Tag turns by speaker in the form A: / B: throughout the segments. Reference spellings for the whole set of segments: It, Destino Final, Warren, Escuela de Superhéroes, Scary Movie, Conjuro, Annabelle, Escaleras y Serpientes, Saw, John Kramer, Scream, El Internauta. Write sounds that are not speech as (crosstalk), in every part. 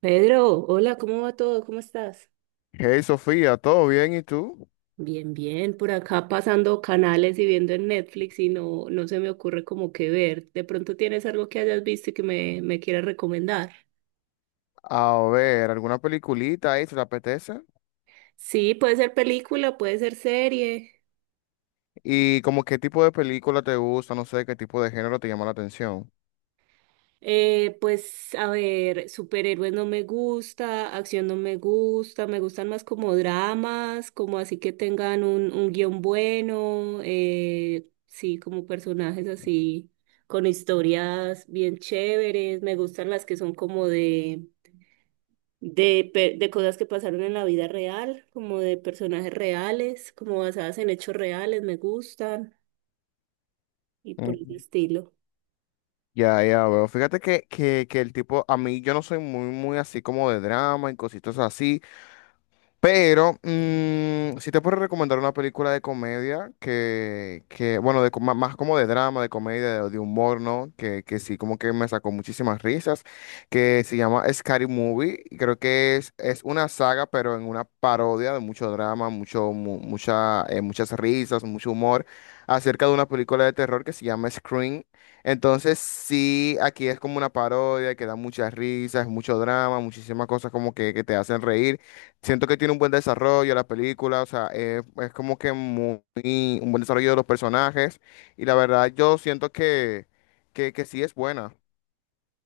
A: Pedro, hola, ¿cómo va todo? ¿Cómo estás?
B: Hey Sofía, ¿todo bien? ¿Y tú?
A: Bien, bien, por acá pasando canales y viendo en Netflix y no, no se me ocurre como qué ver. ¿De pronto tienes algo que hayas visto y que me quieras recomendar?
B: A ver, ¿alguna peliculita ahí se te apetece?
A: Sí, puede ser película, puede ser serie.
B: ¿Y como qué tipo de película te gusta? No sé, ¿qué tipo de género te llama la atención?
A: Pues a ver, superhéroes no me gusta, acción no me gusta, me gustan más como dramas, como así que tengan un guión bueno, sí, como personajes así, con historias bien chéveres, me gustan las que son como de cosas que pasaron en la vida real, como de personajes reales, como basadas en hechos reales, me gustan y por el
B: Mm.
A: estilo.
B: Ya, ya veo. Fíjate que el tipo, a mí yo no soy muy, muy así como de drama y cositas así. Pero, si te puedo recomendar una película de comedia que bueno, más como de drama, de comedia, de humor, ¿no? Que sí, como que me sacó muchísimas risas, que se llama Scary Movie. Creo que es una saga, pero en una parodia de mucho drama, mucha, muchas risas, mucho humor, acerca de una película de terror que se llama Scream. Entonces, sí, aquí es como una parodia que da muchas risas, mucho drama, muchísimas cosas como que te hacen reír. Siento que tiene un buen desarrollo la película, o sea, es como que muy, un buen desarrollo de los personajes y la verdad yo siento que, que sí es buena.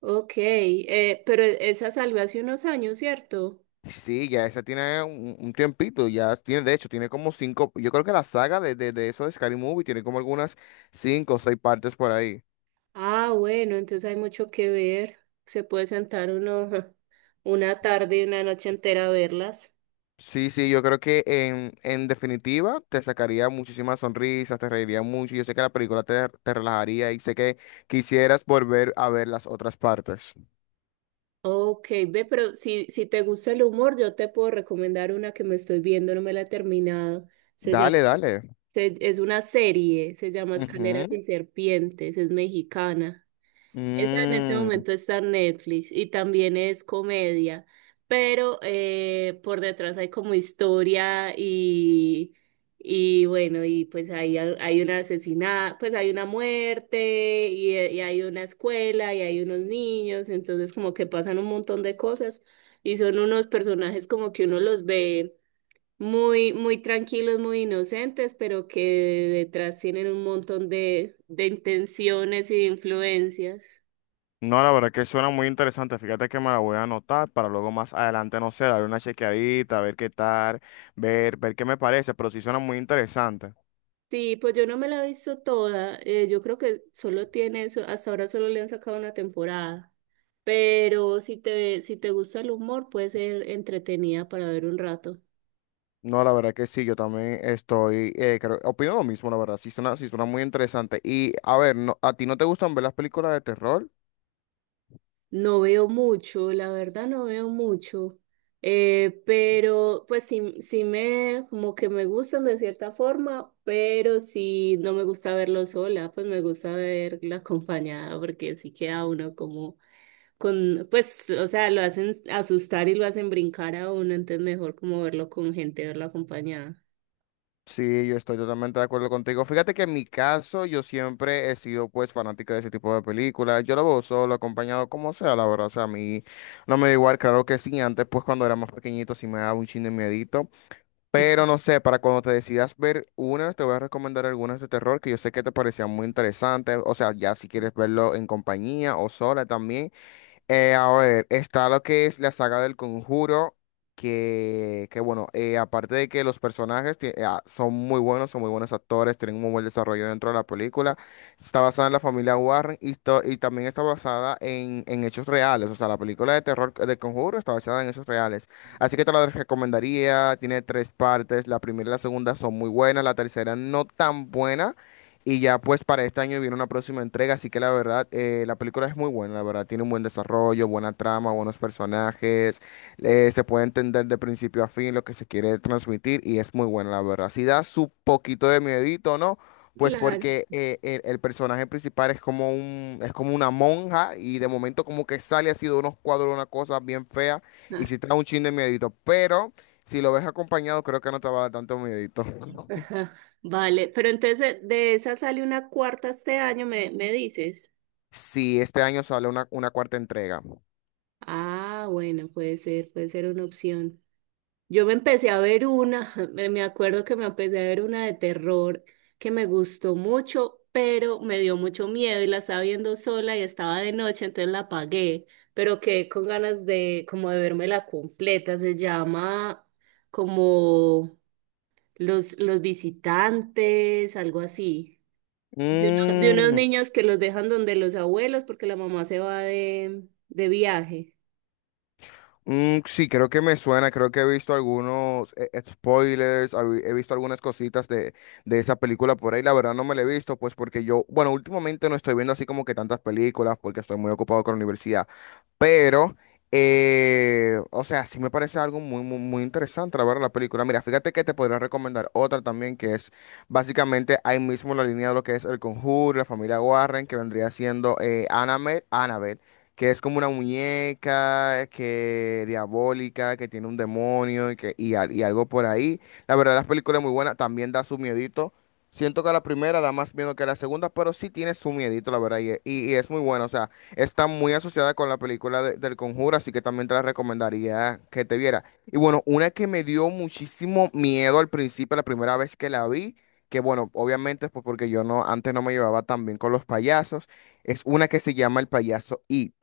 A: Ok, pero esa salió hace unos años, ¿cierto?
B: Sí, ya esa tiene un tiempito, ya tiene, de hecho, tiene como cinco, yo creo que la saga de eso de Scary Movie tiene como algunas cinco o seis partes por ahí.
A: Ah, bueno, entonces hay mucho que ver. Se puede sentar uno (laughs) una tarde y una noche entera a verlas.
B: Sí, sí, yo creo que en definitiva te sacaría muchísimas sonrisas, te reiría mucho, yo sé que la película te, te relajaría y sé que quisieras volver a ver las otras partes.
A: Ok, ve, pero si te gusta el humor, yo te puedo recomendar una que me estoy viendo, no me la he terminado. Se llama,
B: Dale, dale.
A: es una serie, se llama Escaleras
B: Ujú.
A: y Serpientes, es mexicana. Esa en este
B: Mm.
A: momento está en Netflix y también es comedia, pero por detrás hay como historia y bueno, y pues hay una asesinada, pues hay una muerte y hay una escuela y hay unos niños, entonces como que pasan un montón de cosas y son unos personajes como que uno los ve muy, muy tranquilos, muy inocentes, pero que detrás tienen un montón de intenciones y de influencias.
B: No, la verdad que suena muy interesante. Fíjate que me la voy a anotar para luego más adelante, no sé, darle una chequeadita, ver qué tal, ver, ver qué me parece, pero sí suena muy interesante.
A: Sí, pues yo no me la he visto toda. Yo creo que solo tiene eso. Hasta ahora solo le han sacado una temporada. Pero si te gusta el humor, puede ser entretenida para ver un rato.
B: No, la verdad que sí, yo también estoy, opino lo mismo, la verdad, sí suena muy interesante. Y a ver, no, ¿a ti no te gustan ver las películas de terror?
A: No veo mucho, la verdad no veo mucho. Pero pues sí, como que me gustan de cierta forma, pero sí no me gusta verlo sola, pues me gusta verla (laughs) acompañada porque sí queda uno como con, pues, o sea, lo hacen asustar y lo hacen brincar a uno, entonces mejor como verlo con gente, verlo acompañada.
B: Sí, yo estoy totalmente de acuerdo contigo. Fíjate que en mi caso yo siempre he sido pues fanática de ese tipo de películas. Yo lo veo solo, acompañado, como sea, la verdad. O sea, a mí no me da igual, claro que sí. Antes pues cuando era más pequeñito sí me daba un chin de miedito. Pero no sé, para cuando te decidas ver unas, te voy a recomendar algunas de terror que yo sé que te parecían muy interesantes. O sea, ya si quieres verlo en compañía o sola también. A ver, está lo que es la saga del Conjuro, que bueno, aparte de que los personajes son muy buenos actores, tienen un muy buen desarrollo dentro de la película, está basada en la familia Warren y también está basada en hechos reales, o sea, la película de terror del Conjuro está basada en hechos reales, así que te la recomendaría, tiene tres partes, la primera y la segunda son muy buenas, la tercera no tan buena. Y ya pues para este año viene una próxima entrega, así que la verdad, la película es muy buena, la verdad, tiene un buen desarrollo, buena trama, buenos personajes, se puede entender de principio a fin lo que se quiere transmitir y es muy buena, la verdad. Si da su poquito de miedito, ¿no? Pues
A: Claro.
B: porque el personaje principal es como un, es como una monja y de momento como que sale así de unos cuadros, una cosa bien fea y
A: Ah,
B: si te da un chin de miedito, pero si lo ves acompañado creo que no te va a dar tanto miedito.
A: (laughs) ajá. Vale, pero entonces de esa sale una cuarta este año, me dices.
B: Si este año sale una cuarta entrega.
A: Ah, bueno, puede ser una opción. Yo me empecé a ver una, (laughs) me acuerdo que me empecé a ver una de terror que me gustó mucho, pero me dio mucho miedo y la estaba viendo sola y estaba de noche, entonces la apagué, pero quedé con ganas de como de la completa. Se llama como los visitantes, algo así. De unos
B: Mm,
A: niños que los dejan donde los abuelos porque la mamá se va de viaje.
B: mm, sí, creo que me suena, creo que he visto algunos spoilers, he visto algunas cositas de esa película por ahí, la verdad no me la he visto, pues porque yo, bueno, últimamente no estoy viendo así como que tantas películas porque estoy muy ocupado con la universidad, pero, o sea, sí me parece algo muy, muy, muy interesante la verdad la película. Mira, fíjate que te podría recomendar otra también que es básicamente ahí mismo en la línea de lo que es El Conjuro, la familia Warren, que vendría siendo Annabelle, que es como una muñeca, que diabólica, que tiene un demonio y algo por ahí. La verdad, la película es muy buena, también da su miedito. Siento que la primera da más miedo que la segunda, pero sí tiene su miedito, la verdad, y es muy buena. O sea, está muy asociada con la película del Conjuro, así que también te la recomendaría que te viera. Y bueno, una que me dio muchísimo miedo al principio, la primera vez que la vi, que bueno, obviamente pues porque yo no, antes no me llevaba tan bien con los payasos. Es una que se llama El payaso It.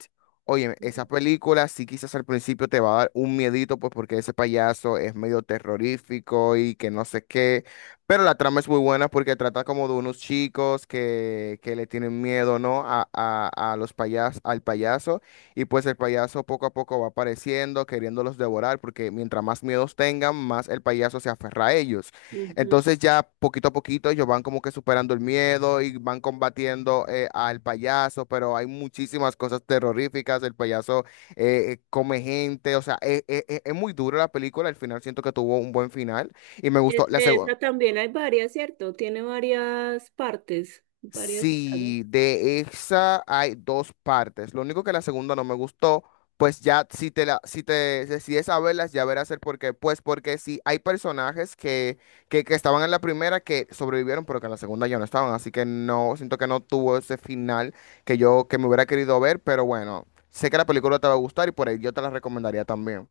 B: Oye, esa película sí quizás al principio te va a dar un miedito, pues porque ese payaso es medio terrorífico y que no sé qué, pero la trama es muy buena porque trata como de unos chicos que le tienen miedo, ¿no? A los payas, al payaso y pues el payaso poco a poco va apareciendo, queriéndolos devorar porque mientras más miedos tengan, más el payaso se aferra a ellos. Entonces ya poquito a poquito ellos van como que superando el miedo y van combatiendo al payaso, pero hay muchísimas cosas terroríficas, el payaso come gente, o sea, es muy dura la película, al final siento que tuvo un buen final y me gustó.
A: De esa también hay varias, ¿cierto? Tiene varias partes, varias sagas.
B: Sí, de esa hay dos partes. Lo único que la segunda no me gustó, pues ya si te la, si te decides a verlas, ya verás el por qué. Pues porque sí, hay personajes que, que estaban en la primera que sobrevivieron, pero que en la segunda ya no estaban. Así que no, siento que no tuvo ese final que yo, que me hubiera querido ver, pero bueno, sé que la película te va a gustar y por ahí yo te la recomendaría también.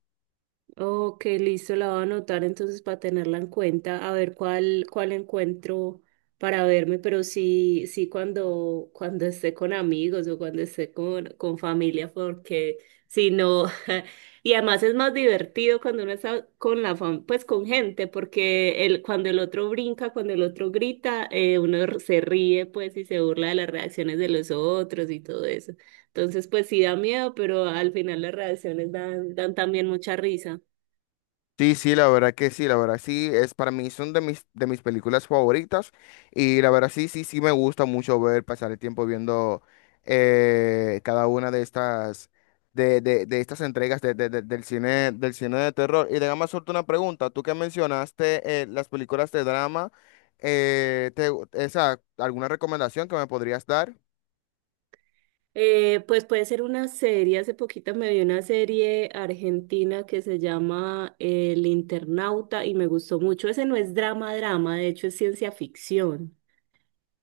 A: Ok, listo, la voy a anotar entonces para tenerla en cuenta, a ver cuál encuentro para verme, pero sí, sí cuando esté con amigos o cuando esté con familia, porque si no, (laughs) y además es más divertido cuando uno está con la fam- pues con gente, porque el, cuando el otro brinca, cuando el otro grita, uno r- se ríe pues y se burla de las reacciones de los otros y todo eso. Entonces, pues sí da miedo, pero al final las reacciones dan, dan también mucha risa.
B: Sí, sí, la verdad que sí, la verdad sí, es para mí son de mis películas favoritas y la verdad sí, sí, sí me gusta mucho ver pasar el tiempo viendo cada una de estas, de estas entregas del cine de terror. Y déjame hacerte una pregunta, tú que mencionaste las películas de drama, ¿alguna recomendación que me podrías dar?
A: Pues puede ser una serie. Hace poquito me vi una serie argentina que se llama El Internauta y me gustó mucho. Ese no es drama, drama, de hecho es ciencia ficción.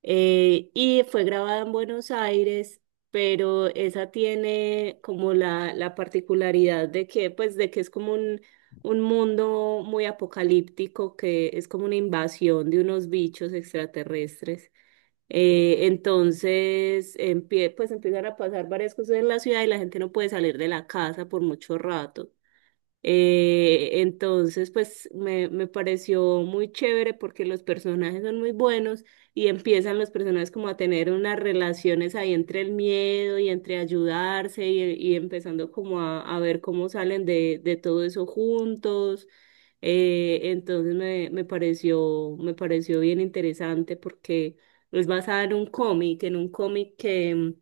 A: Y fue grabada en Buenos Aires, pero esa tiene como la particularidad de que, pues, de que es como un mundo muy apocalíptico, que es como una invasión de unos bichos extraterrestres. Entonces, empie- pues empiezan a pasar varias cosas en la ciudad y la gente no puede salir de la casa por mucho rato. Entonces, pues me pareció muy chévere porque los personajes son muy buenos y empiezan los personajes como a tener unas relaciones ahí entre el miedo y entre ayudarse y empezando como a ver cómo salen de todo eso juntos. Entonces me pareció bien interesante porque es basada en un cómic que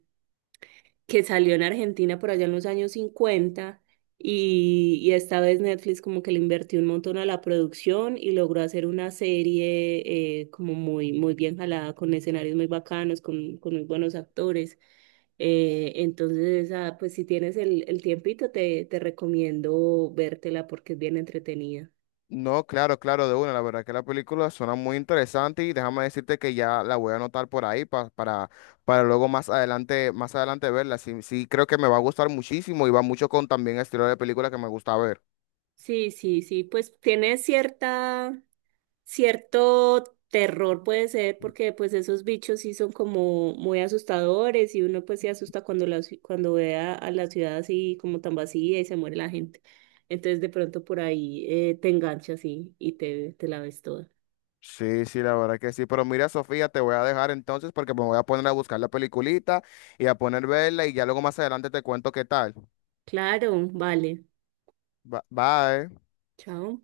A: que salió en Argentina por allá en los años 50 y esta vez Netflix como que le invirtió un montón a la producción y logró hacer una serie como muy, muy bien jalada, con escenarios muy bacanos, con muy buenos actores. Entonces, ah, pues si tienes el tiempito, te recomiendo vértela porque es bien entretenida.
B: No, claro, claro, de una. La verdad que la película suena muy interesante y déjame decirte que ya la voy a anotar por ahí para luego más adelante verla. Sí, sí, creo que me va a gustar muchísimo y va mucho con también el estilo de película que me gusta ver.
A: Sí, sí, sí, pues tiene cierta, cierto terror puede ser, porque pues esos bichos sí son como muy asustadores y uno pues se asusta cuando la, ci- cuando ve a la ciudad así como tan vacía y se muere la gente. Entonces de pronto por ahí te enganchas y te la ves toda.
B: Sí, sí, la verdad que sí. Pero mira, Sofía, te voy a dejar entonces porque me voy a poner a buscar la peliculita y a poner verla y ya luego más adelante te cuento qué tal.
A: Claro, vale.
B: Bye.
A: Chao.